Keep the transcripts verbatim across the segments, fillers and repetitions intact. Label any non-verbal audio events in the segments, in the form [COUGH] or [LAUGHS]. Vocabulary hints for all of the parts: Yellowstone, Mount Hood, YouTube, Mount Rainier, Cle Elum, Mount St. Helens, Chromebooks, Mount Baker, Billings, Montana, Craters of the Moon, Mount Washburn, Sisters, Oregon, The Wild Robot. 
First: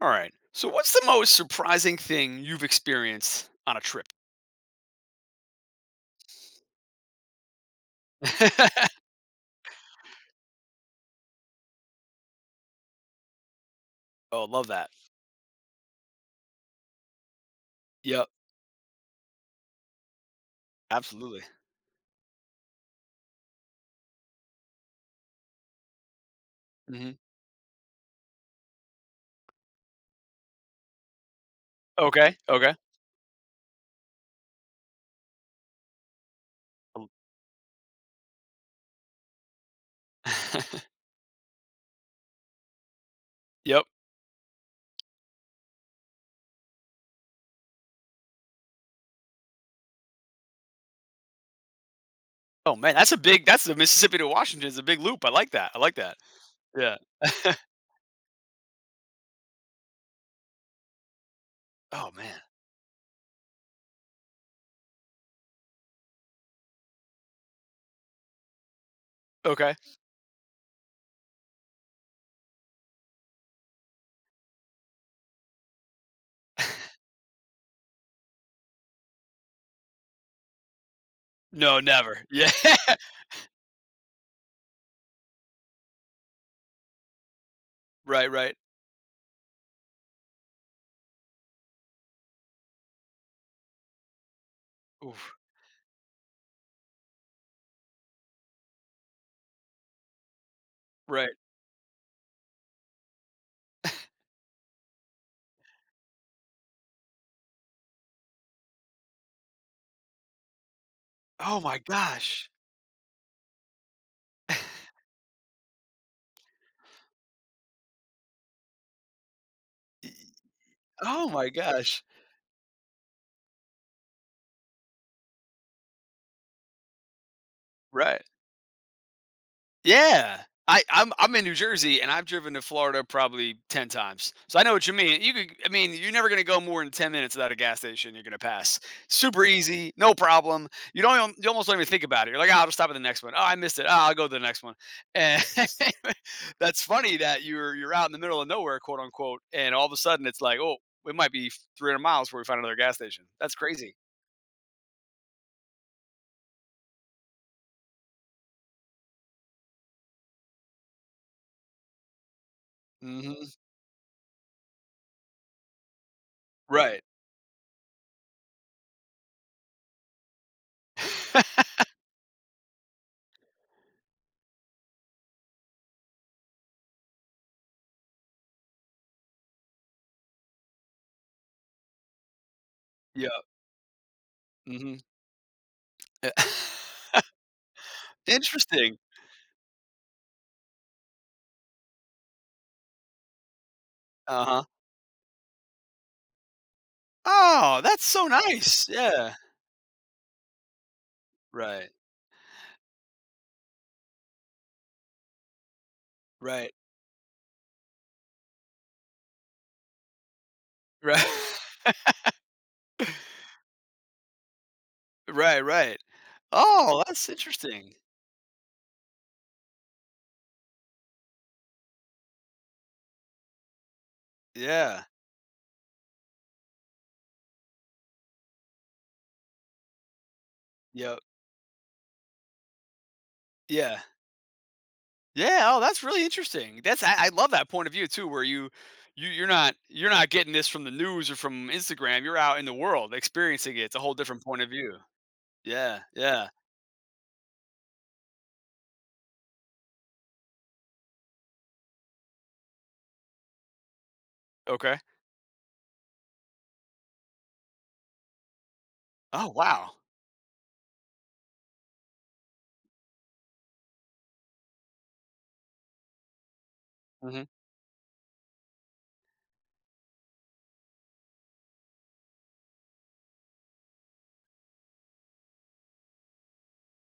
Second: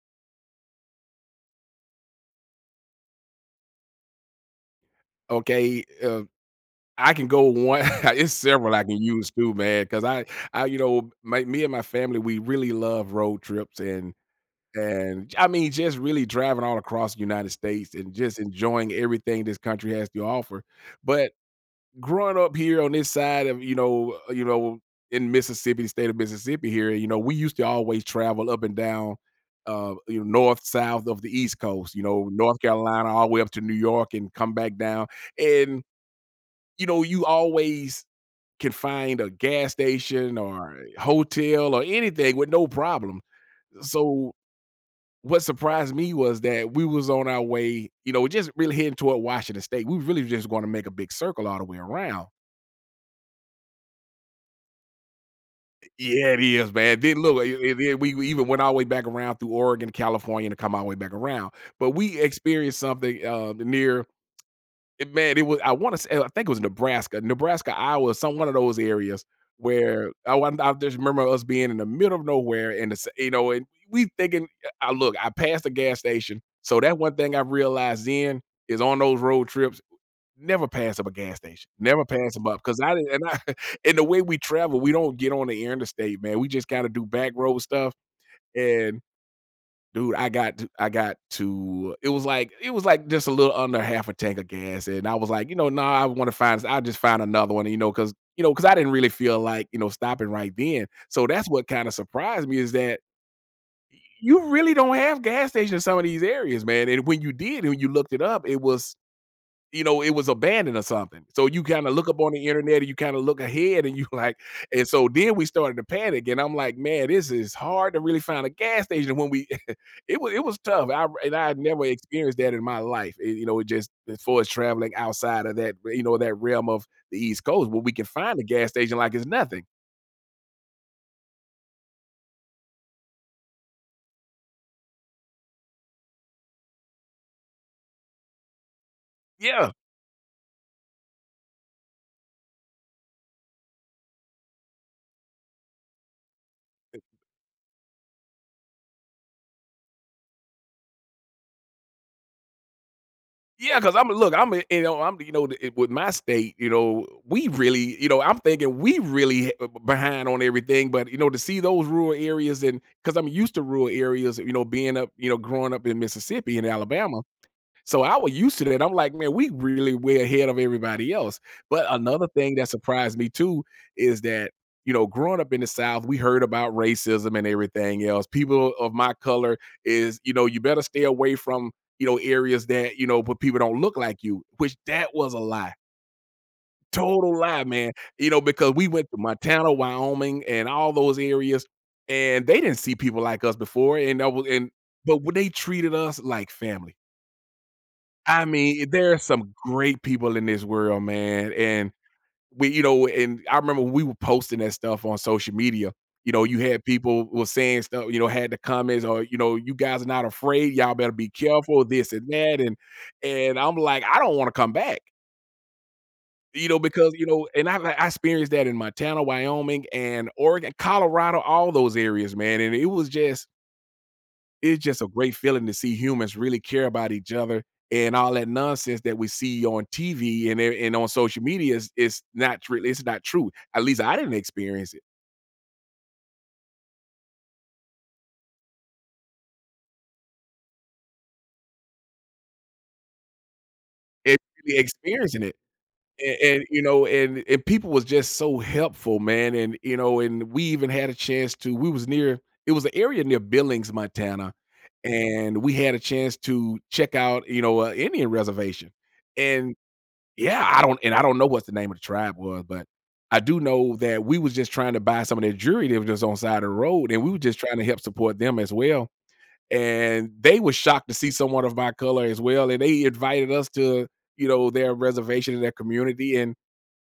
All right. So, what's the most surprising thing you've experienced on a trip? Okay, uh, I can go one [LAUGHS] it's several I can [LAUGHS] use too, man. Cause I I, you know, my me and my family, we really love road trips and Oh, love that. and I mean, just really driving all across the United States and Yep. just enjoying everything this country has to offer. But Absolutely. growing up here on this side of, you know, uh, you know, in Mississippi, the state of Mississippi here, you Hmm. know, we used to always travel up and down, uh, you know, north, south of the East Coast, you know, Okay. North Okay. Carolina all the way up to New York and come back down. And you know, Um, you always can find a gas station or [LAUGHS] a hotel or anything with no problem. yep. So what surprised me was that we was on our way, you know, just really heading toward Washington State. We really just going to make a big circle all the way around. Oh man, that's a big. That's the Mississippi to Washington is a big loop. I like that. I like that. Yeah, it is, Yeah. man. Then look, [LAUGHS] it- it- it- we we even went all the way back around through Oregon, California, to come all the way back around. But Oh we man. experienced something uh, near it, man, it was. I want to say. I think it was Nebraska, Nebraska, Iowa, some one of those areas Okay. where oh, I, want- I just remember us being in the middle of nowhere, and it's, you know, and we thinking, I look, I passed a gas station, so that one thing I realized then is on those road trips, never pass up a gas station, No, never never. pass them Yeah. up, because I didn't, and I, [LAUGHS] and the way we travel, we don't get on the interstate, man. We just kind of do back road stuff, [LAUGHS] Right. Right. and dude, I got to I got to it was like it was like just a little under half a tank of gas, and I was Oof. like, "You know, no, nah, I wanna find I'll just find another one," you know, cause, you know, cause I didn't really feel like, you know, stopping right then. So Right. that's what kinda surprised me is that you really don't have gas stations in some of these areas, man, and when you did, and when you looked it up, it was you know, it was abandoned or something. So Oh you my kinda look up on the gosh. internet and you kinda look ahead and you [LAUGHS] like and so then we started to panic and I'm like, "Man, this is hard to really find a gas station." When we [LAUGHS] it was it was tough. [LAUGHS] I Oh and my I had never gosh. experienced that in my life. It, you know, it just as far as traveling outside of that, you know, that realm of the East Coast where we can Right. find a gas station like it's nothing. Yeah. I, I'm I'm in New Jersey and I've driven to Florida probably ten times, so I know what you mean. You could, I mean, you're never gonna go more than ten minutes without a gas station. You're gonna pass, super Yeah. easy, no problem. You don't, even- you almost don't even think about it. You're like, oh, I'll just stop at the next one. Oh, I missed it. Oh, I'll go to the next one. And [LAUGHS] that's funny that you're you're out in the middle of nowhere, quote unquote, and all of a sudden it's like, oh, it might be three hundred miles before we find another gas station. That's Yeah, because crazy. I'm look, I'm a- you know, I'm you know, it- with my state, you know, we really, you know, I'm thinking we really h- behind on everything, but you know, to see those rural areas and because I'm Hmm. used to rural areas, you know, being up, you know, growing up in Mississippi and Right. Alabama, so I was used to that. I'm like, man, we really way ahead of everybody else. [LAUGHS] But another thing that surprised me too is that, you know, growing up in the South, we heard about racism and everything else. People of my color is, you know, you better stay away from, you know, areas that, you know, where Yeah. people don't look like you, which Hmm. that was a lie. Total lie, man. [LAUGHS] You know, because we Interesting. went to Montana, Wyoming, and all those areas, and they didn't see people like us before. And that Uh was huh. and but when they treated us like family Oh, that's so I nice. mean, there are Yeah. some great people in this world, man, and Right. we you know, and I remember we were posting that stuff on social media. You know, you Right. had people was saying stuff, you know, had the comments or, you know, "You guys are not afraid, y'all better Right. be [LAUGHS] careful," this and that, and and I'm like, "I don't wanna come back." Right, right. You know, Oh, because, you that's know, and I interesting. I experienced that in Montana, Wyoming, and Oregon, Colorado, all those areas, man, and it was just it's just Yeah. a great feeling to see humans really care about each other, and all that nonsense that we see on T V and e and on Yep. social media is is not really it's not true. At least Yeah. I didn't experience it. Yeah. Oh, that's really interesting. That's I, I love that point of view too, where you you you're not you're not getting this from the news or from Instagram. You're out in the world experiencing it. It's a whole It's different point of really view. experiencing it, Yeah. Yeah. and and, you know, and and people was just so helpful, man, and, you know, and we even had a chance to we was near it was an area near Billings, Montana, Okay. and we had a chance to check out, you know, a Indian reservation, Oh and wow. yeah, I don't and I don't know what the name of the tribe was, but I do know that we was just trying to buy some of their jewelry that was just on side of the road, and we were Hmm. just trying to help support them as well. And they were shocked to see someone of my color as well, and they invited us to, you know, their reservation in their community, and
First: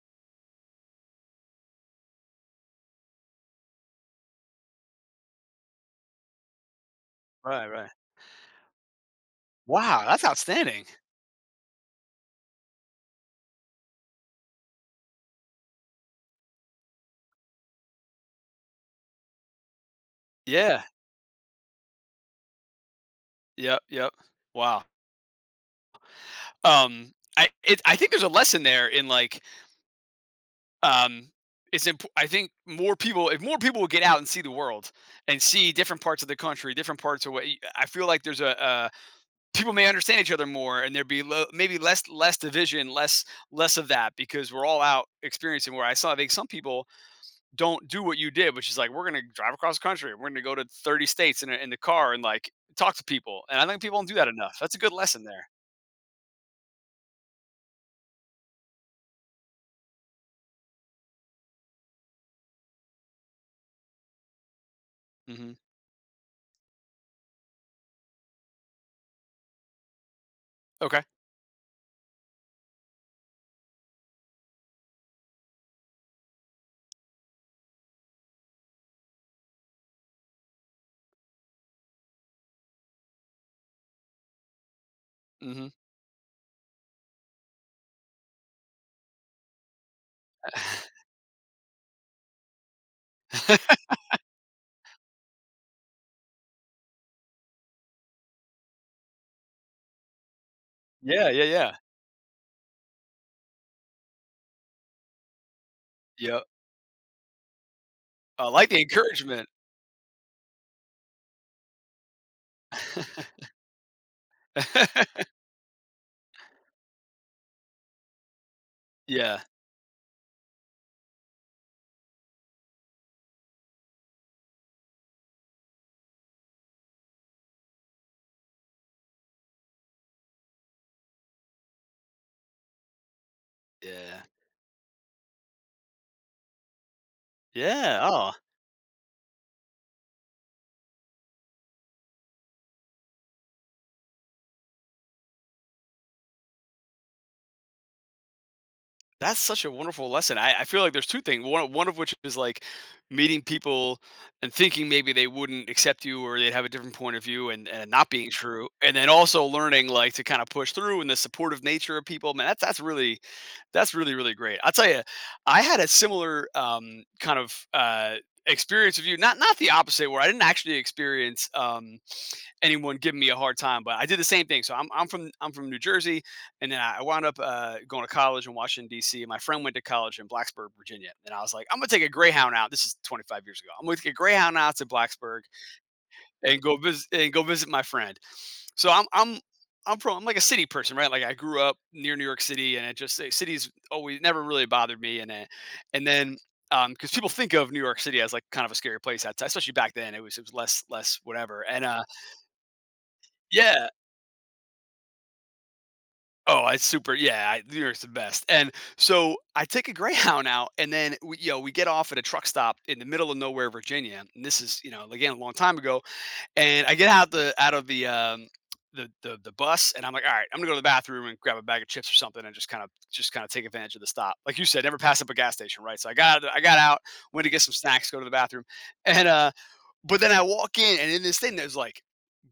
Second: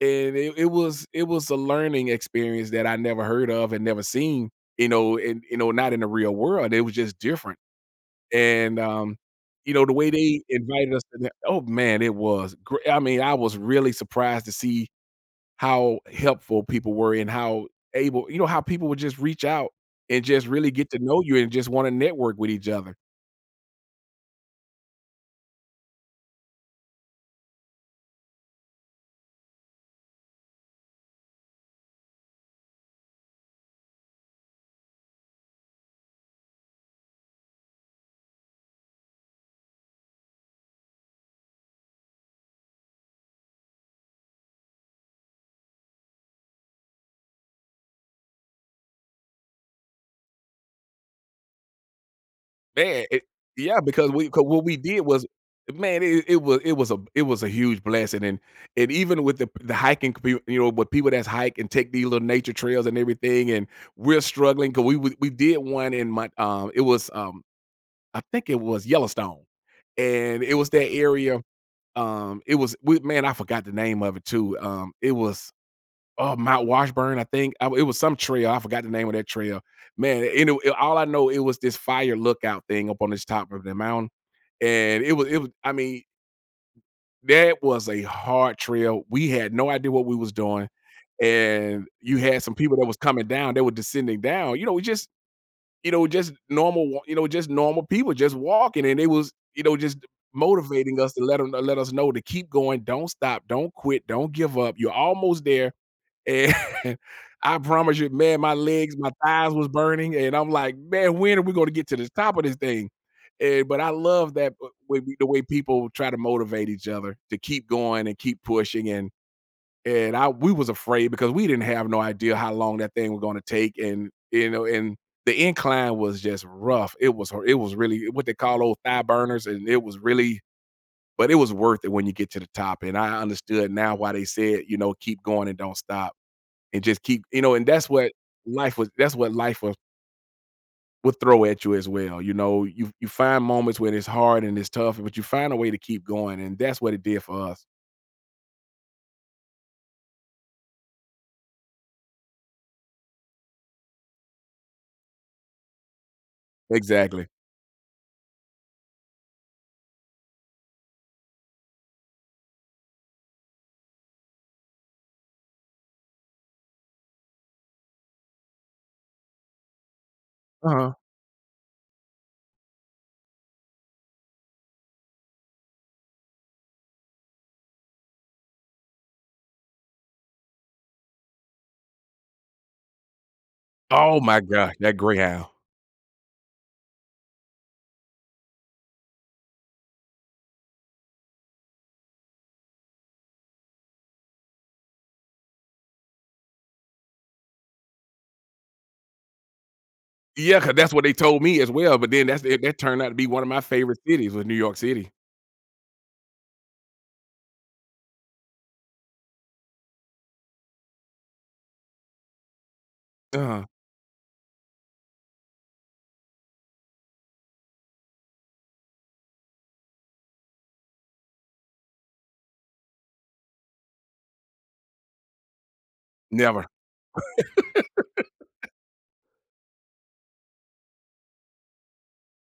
and it, it was it was a learning experience that I never heard of and never seen, you know, and you know, not in the real world. It was just different. Right. Right. And, um, you know, the Wow. way That's they outstanding. invited us to that oh, man, it was great. I mean, I was really surprised to see how helpful people were and how able you know, how people would just reach out and just really Yeah. get to know you and just wanna network with each other. Yep. Yep. Wow. Um. I it, I think there's a lesson there in like um, it's imp- I think more people, if more people would get out and see the world and see different parts of the country, different parts of what y- I feel like there's a, uh people may understand each other more and there'd be lo- maybe less, less division, less, less of that because we're all out experiencing where I saw, I think some people don't do what you did, which is like, we're going to drive across the country. We're going to go to thirty States in, a, in the car and like talk to Man, it people. And I yeah, think people don't because do that we 'cause enough. what That's we a good did lesson was there. man, it it was it was a it was a huge blessing, and and even with the the hiking commu you know, with people that's hike and take these little nature trails and everything, and we're struggling 'cause we we we did Hmm. one in my um, it was, um I think it was Yellowstone, and it was that Okay. area, um, it was we man, I forgot the name of it too, um, it was, oh, Mount Washburn, I think, I it was some trail, I forgot the name of that trail. Man, and it it- all I know, it was this fire lookout thing up on this top of the mountain, and it was it was Hmm. I mean, that was a hard trail, we had no idea what we was doing, [LAUGHS] and you had some people that was coming down, they were descending down, you know, we just you know, just normal, you know, just normal people just walking, and they was, you know, just motivating us to Yeah. let Yeah. them Yeah. let us know to keep going, don't stop, don't quit, don't give up. You're almost there, Yeah. and [LAUGHS] I promise you, man, I my like the legs, my encouragement. thighs was burning, and I'm like, man, when are we going to get to the top of this thing? [LAUGHS] And but I love that w- way, the [LAUGHS] way people try to motivate each other to keep going and keep pushing, and Yeah, and I we was afraid because we didn't have no idea how long that thing was going to take, and you know, and the incline was just rough. It was it was really what they call old thigh burners, and it was really, but it was worth it when you get to the top. And I understood now why yeah, they said, you know, keep going and don't stop, and just keep, you know, and that's yeah, what oh, life was. That's what life was would throw at you as well. You know, you you find moments when it's hard and it's tough, but you find a way to keep going, and that's what it did for us. that's such a wonderful lesson. I I feel like there's two things, one one of which is, like, meeting people and thinking maybe they wouldn't accept you or they'd have a different point of Exactly. view and and not being true, and then also learning, like, to kinda push through and the supportive nature of people, man, that's that's really That's really, really great. I'll tell you, I had a similar, um, kind of, uh, experience of you, not not the opposite, where I didn't Uh actually huh. experience, um anyone giving me a hard time, but I did the same thing. So I'm, I'm from I'm from New Jersey, and then I wound up uh, going to college in Washington D C. My friend went to college in Blacksburg, Virginia, and I was like, I'm gonna take a Greyhound out. This is twenty-five years ago. I'm gonna take a Oh my Greyhound gosh, out to that Blacksburg Greyhound. and go visit and go visit my friend. So I'm I'm I'm from I'm like a city person, right? Like I grew up near New York City, and it just eh, cities always never really bothered me, and then and then um because people think of New York City as like kind of a scary place outside, especially back then. It was it was Yeah, cause less that's what they less told me whatever, as and well, uh but then that's that turned out to be one of my yeah. favorite cities was New York City. Oh, I super yeah, I you're the best, and so I take a Greyhound out, and then we, you know, we get off at a truck stop in the middle of Uh nowhere, Virginia. And this is, you know, again, a long time ago. And I get out the out of the um, the, the the bus, and I'm like, all right, I'm gonna go to the bathroom and grab a bag of chips or something, and just kind of just kind of take advantage of the stop. Like you said, never pass up a gas station, right? So I got I never. got out, went to get some snacks, go to the bathroom, and uh, but then I walk in, and in this thing, there's like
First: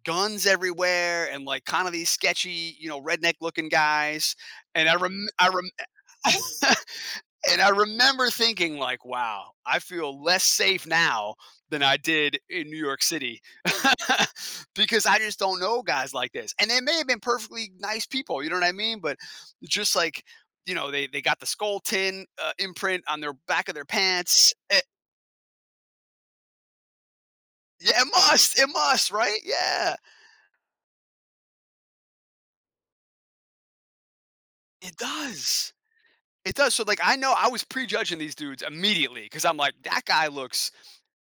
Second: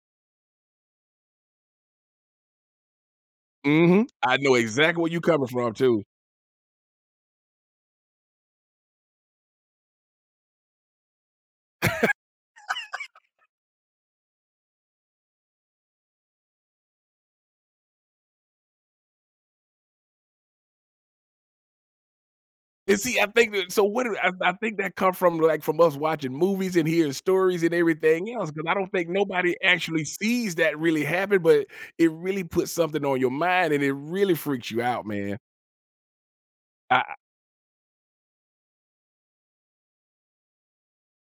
guns everywhere, and like kind of these sketchy, you know, redneck looking Mhm. I guys. know And I exactly where you rem coming I rem from too. [LAUGHS] And I remember thinking like, "Wow, I feel less safe now than I did in New York City," [LAUGHS] because I just don't know guys like this. And they may have been perfectly nice people, you know what I mean? But just like, you know, they they got the skull tin, uh, And imprint see, on I their think back that of so their what do I pants. I think Eh that come from, like, from us watching movies and hearing stories and Yeah, it everything else, must, because it I don't think must, right? nobody Yeah. actually sees that really happen, but it really puts something on your mind, and it really freaks you It out, man. does. It does. So like I I know I was prejudging these dudes immediately because I'm like, that guy looks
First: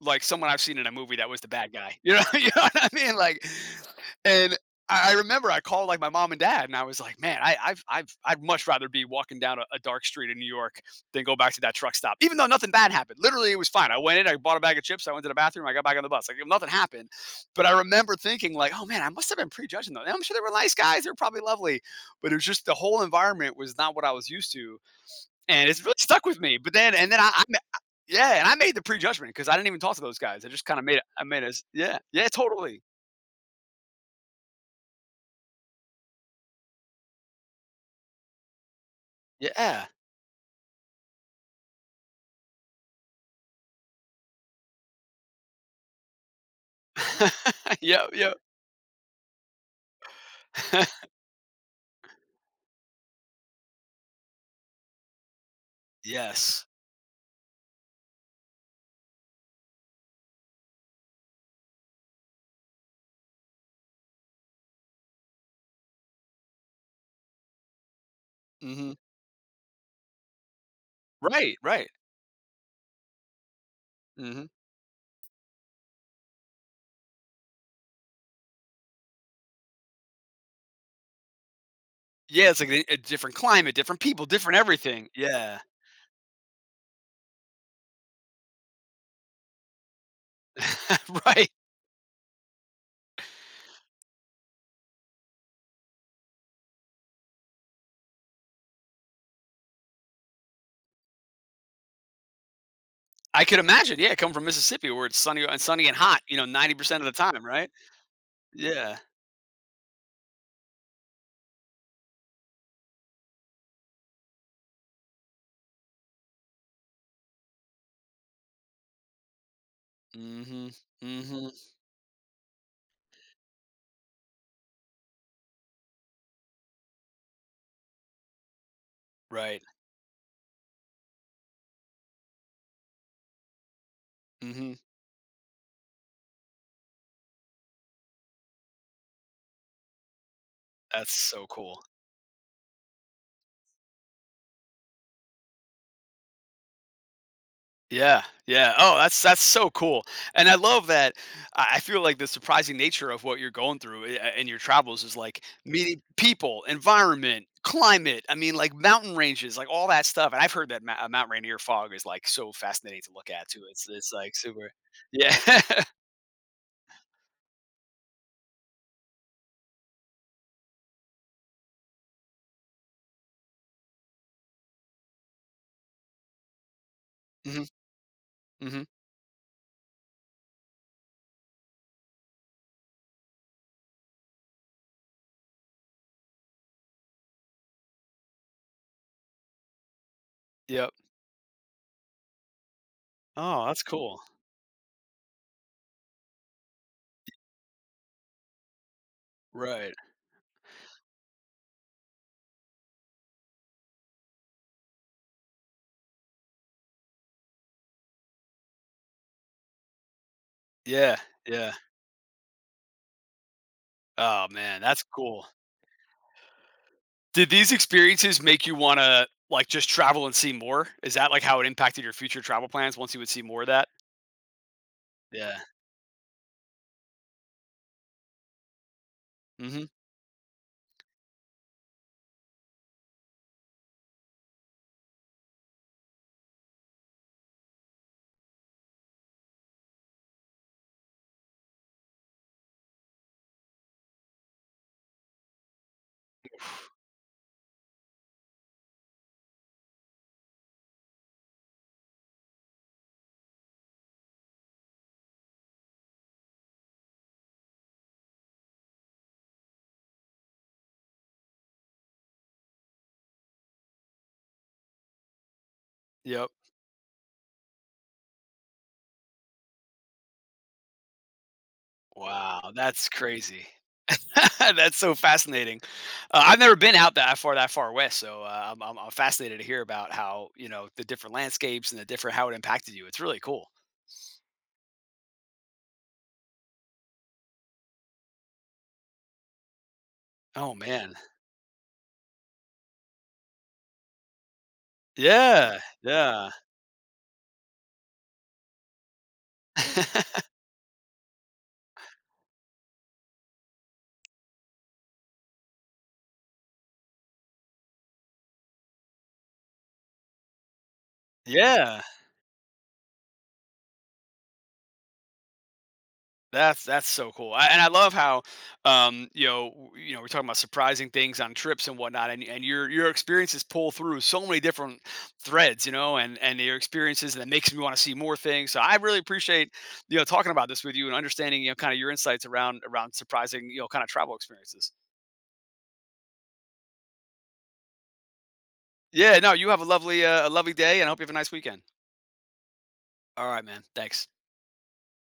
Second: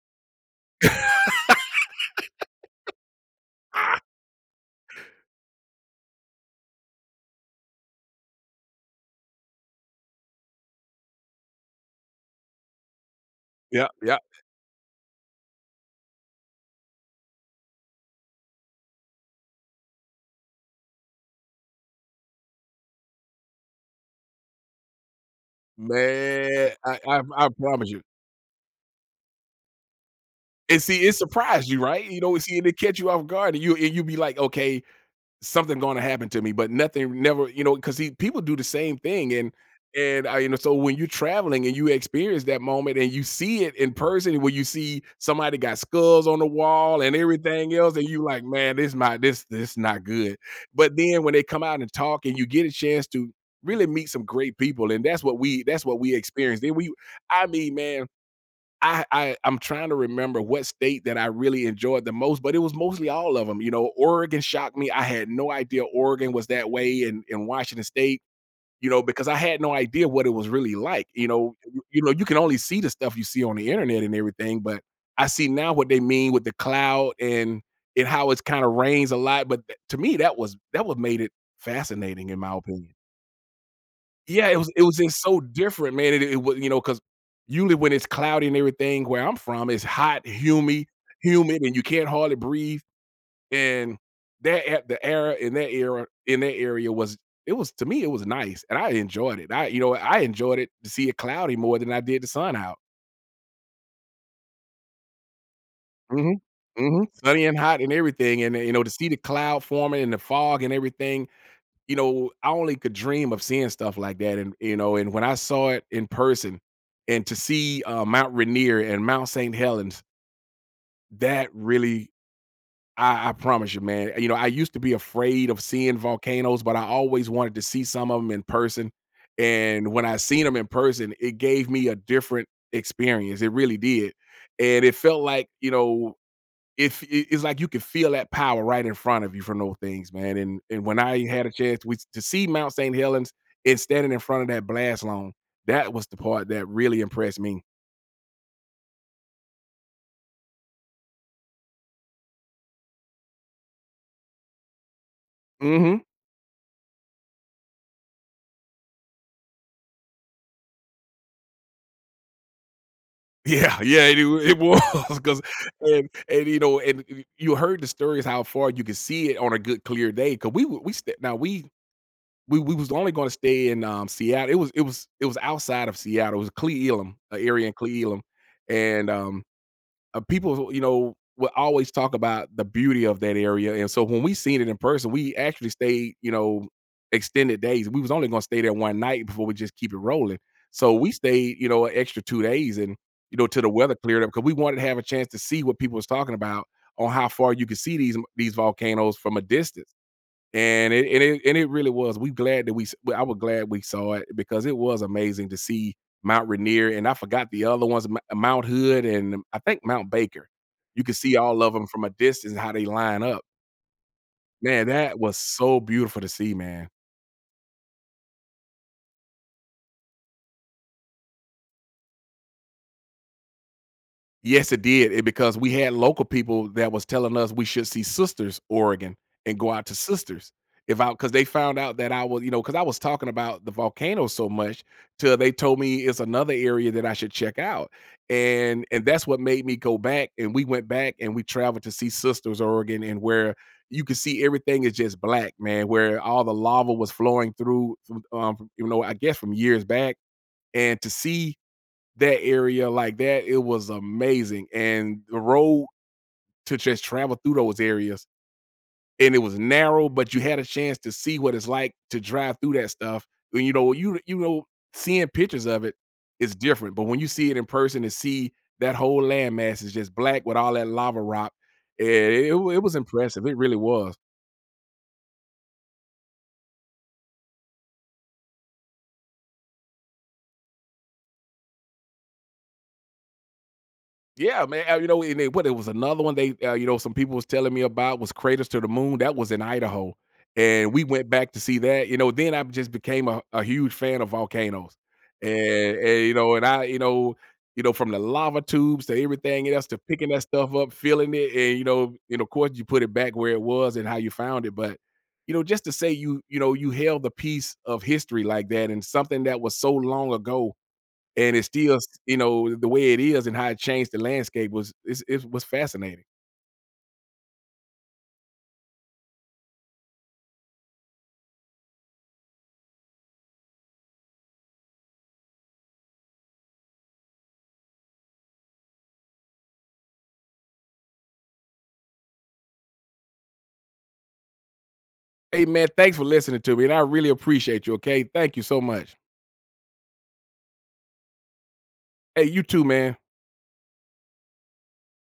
like someone I've seen in a movie that was the bad guy. You know, [LAUGHS] you know what I mean? Like I and I I remember I called like my mom and dad, and I was like, "Man, I, I've, I've, I'd much rather be walking down a, a dark street in New York than go back to that truck stop." Even though nothing bad happened, literally it was yeah, yep, fine. I yep. went in, I bought a bag of chips, I went to the bathroom, I got back on the bus. Like nothing happened, but I remember thinking like, "Oh man, I must have been prejudging them." I'm sure they were nice guys, they were probably lovely, but it was just the whole environment was not what I was used to, and it's really stuck with me. Man, But then, I and then I I, I I promise you. yeah, and I made the prejudgment because I didn't even talk to those guys. I just kind And of made it. see, it I made us, surprised you, yeah, right? You yeah, know, see, and it totally, catch you off guard, and you and you be like, okay, something going to happen to me, but nothing, never, you know, because people do the same thing, and yeah, and I, you know, so when you're traveling and you experience that moment and you see it in person, where you see somebody got skulls on the wall and everything [LAUGHS] else, yeah, and you yeah, like, man, this my this this not good. But [LAUGHS] then when they come out and talk, and you get a chance to really meet some great people, and that's what we that's what we experienced. yes, Then we, I mean, man, I, I I'm trying to remember what state that I really enjoyed the most, but it was mostly all of them. You know, Oregon shocked me. I had no idea Oregon was that way in, in Washington State, you hmm, know, because I had no idea what it was really like. You know, right, you, right, you know, you can only see the stuff you see on the internet and hmm, everything, but I see now what they mean with the cloud and and how it's kind of rains a lot. But th- to me, that was that was made it fascinating in yeah. my It's like opinion. a, a different climate, different people, Yeah, it different was it was everything. just so Yeah, different, man, it it was you know because usually when it's cloudy and everything where I'm from, it's hot, humid, [LAUGHS] right. humid, and you can't hardly breathe, and that at the era in that era in that area was it was to me, it was nice, and I enjoyed it. I you know, I enjoyed it to see it cloudy more than I did the sun out. I could imagine. Yeah, come from Mississippi where it's sunny and sunny and hot. You Mhm. know, ninety percent of Mhm. the Sunny time, and right? hot and everything, and, you know, to Yeah. see the cloud forming and the fog and everything, you know, I only could dream of seeing stuff like that, and, you know, and when I saw it in person and to see, uh, Mount Rainier and Mount Saint Helens, Hmm. that Hmm. really I I promise you, man, you know, I used to be afraid of seeing volcanoes, but I always wanted to see some of them in person, Right. and when I seen them in person, it gave me a different experience, it really did, Hmm. and it felt like, you know, if it it's like you could feel that power right in front of you from those things, man, and and when That's I had so a cool. chance we to see Mount Saint Helens and standing in front of that blast zone, that was the part that really impressed me. Yeah, yeah. Oh, that's that's so cool, and I love that. I I feel like the surprising nature of what you're going through i- in your travels is like Mhm. meeting [LAUGHS] people, environment, climate. I mean, like mountain ranges, like all that stuff. And I've heard that ma- uh, Mount Rainier fog is like so fascinating to look at too. Yeah, It's yeah, it's it like w it super. was [LAUGHS] Yeah. 'cause [LAUGHS] and and, you know, and y you heard the stories how far you could see it on a good clear day. Because we were we st now we we we was only gonna stay in, um, Seattle. It was it was it was outside of Seattle. It was Cle Elum, an Hmm. area in Cle Elum, Hmm. and, um uh, people, you know, would always talk about the beauty of that area. And so when we seen it in person, we actually stayed, you know, extended days. We was only going to stay there one night before we just keep it rolling. So Yep. we stayed, you know, an extra two days and, you know, till Oh, the that's weather cool. cleared up because we wanted to have a chance to see what people was talking about on how far you could see these these volcanoes from a distance Right. and it, and it and it really was. We glad that we s- well, I was glad we saw it because it was amazing to see Mount Rainier and I forgot the other ones, M- Mount Hood and I think Mount Baker. You could Yeah. see all of Yeah. them from a distance how they line up. Oh man, Man, that's that was cool. so beautiful to see, man. Did these experiences make you wanna, like, just travel and see more? Is that, like, how it impacted your future travel plans once you would see more of that? Yes, it did, it because Yeah. we had local people that was telling us we should see Sisters, Oregon, and go out Mhm. to Sisters. If I Because they found out that I was you know because I was talking about the volcano so much till they told me it's another area that I should check out, and and that's what made me go back, and we went back and we traveled to see Sisters, Oregon, and where you could see everything is just black, man, where all the lava was flowing through, um, you know, I guess from years back, and to see that area like that, it was amazing. And the road to just travel through those areas, and it was narrow, but you had a chance to see what it's like to drive through that stuff. And you know, you you know, seeing pictures of it Yep. is different, but when you see it in person and see that whole landmass is just black with all that lava rock, eh, it, wa- Wow, it was that's impressive. It crazy. really was. [LAUGHS] That's so fascinating. Uh, I've never been out that far that far west, so, uh, I'm I'm I'm fascinated to hear about how, you know, the different landscapes and the different how it impacted you. It's really cool. Yeah, man, uh, you know, and it what it was another one they, uh, you know, some people was telling me about was Craters to the Moon, that was in Idaho, Oh, and we man. went back to see that, you know, then I just became a a huge fan of volcanoes, Yeah, and and, you yeah. know, and I you know you know, from the lava tubes to everything else to picking that [LAUGHS] stuff up, feeling it, and, you know and, of course, you put it back where it was and how you found it, but, you know, just to say you you know, you held a piece of history like that and something that was so long ago and it's still, Yeah. you know, the way it is and how it changed the landscape was it's it was fascinating. That's that's so cool, I and I love how, um, you know, w- you know, we're talking about surprising things on trips and whatnot, and and your your experiences pull through so many different threads, you know, and and your experiences, and it makes me want to see more things. So I really appreciate you know talking about this with you and understanding you know kind of your insights around around surprising you know kind of travel experiences. Hey, man, thanks for listening to me, and I really appreciate you, okay? Thank you so much. Yeah, no, you have a lovely uh, a lovely day, and I hope you have a nice weekend. Hey, you too, man. All right, man. Thanks.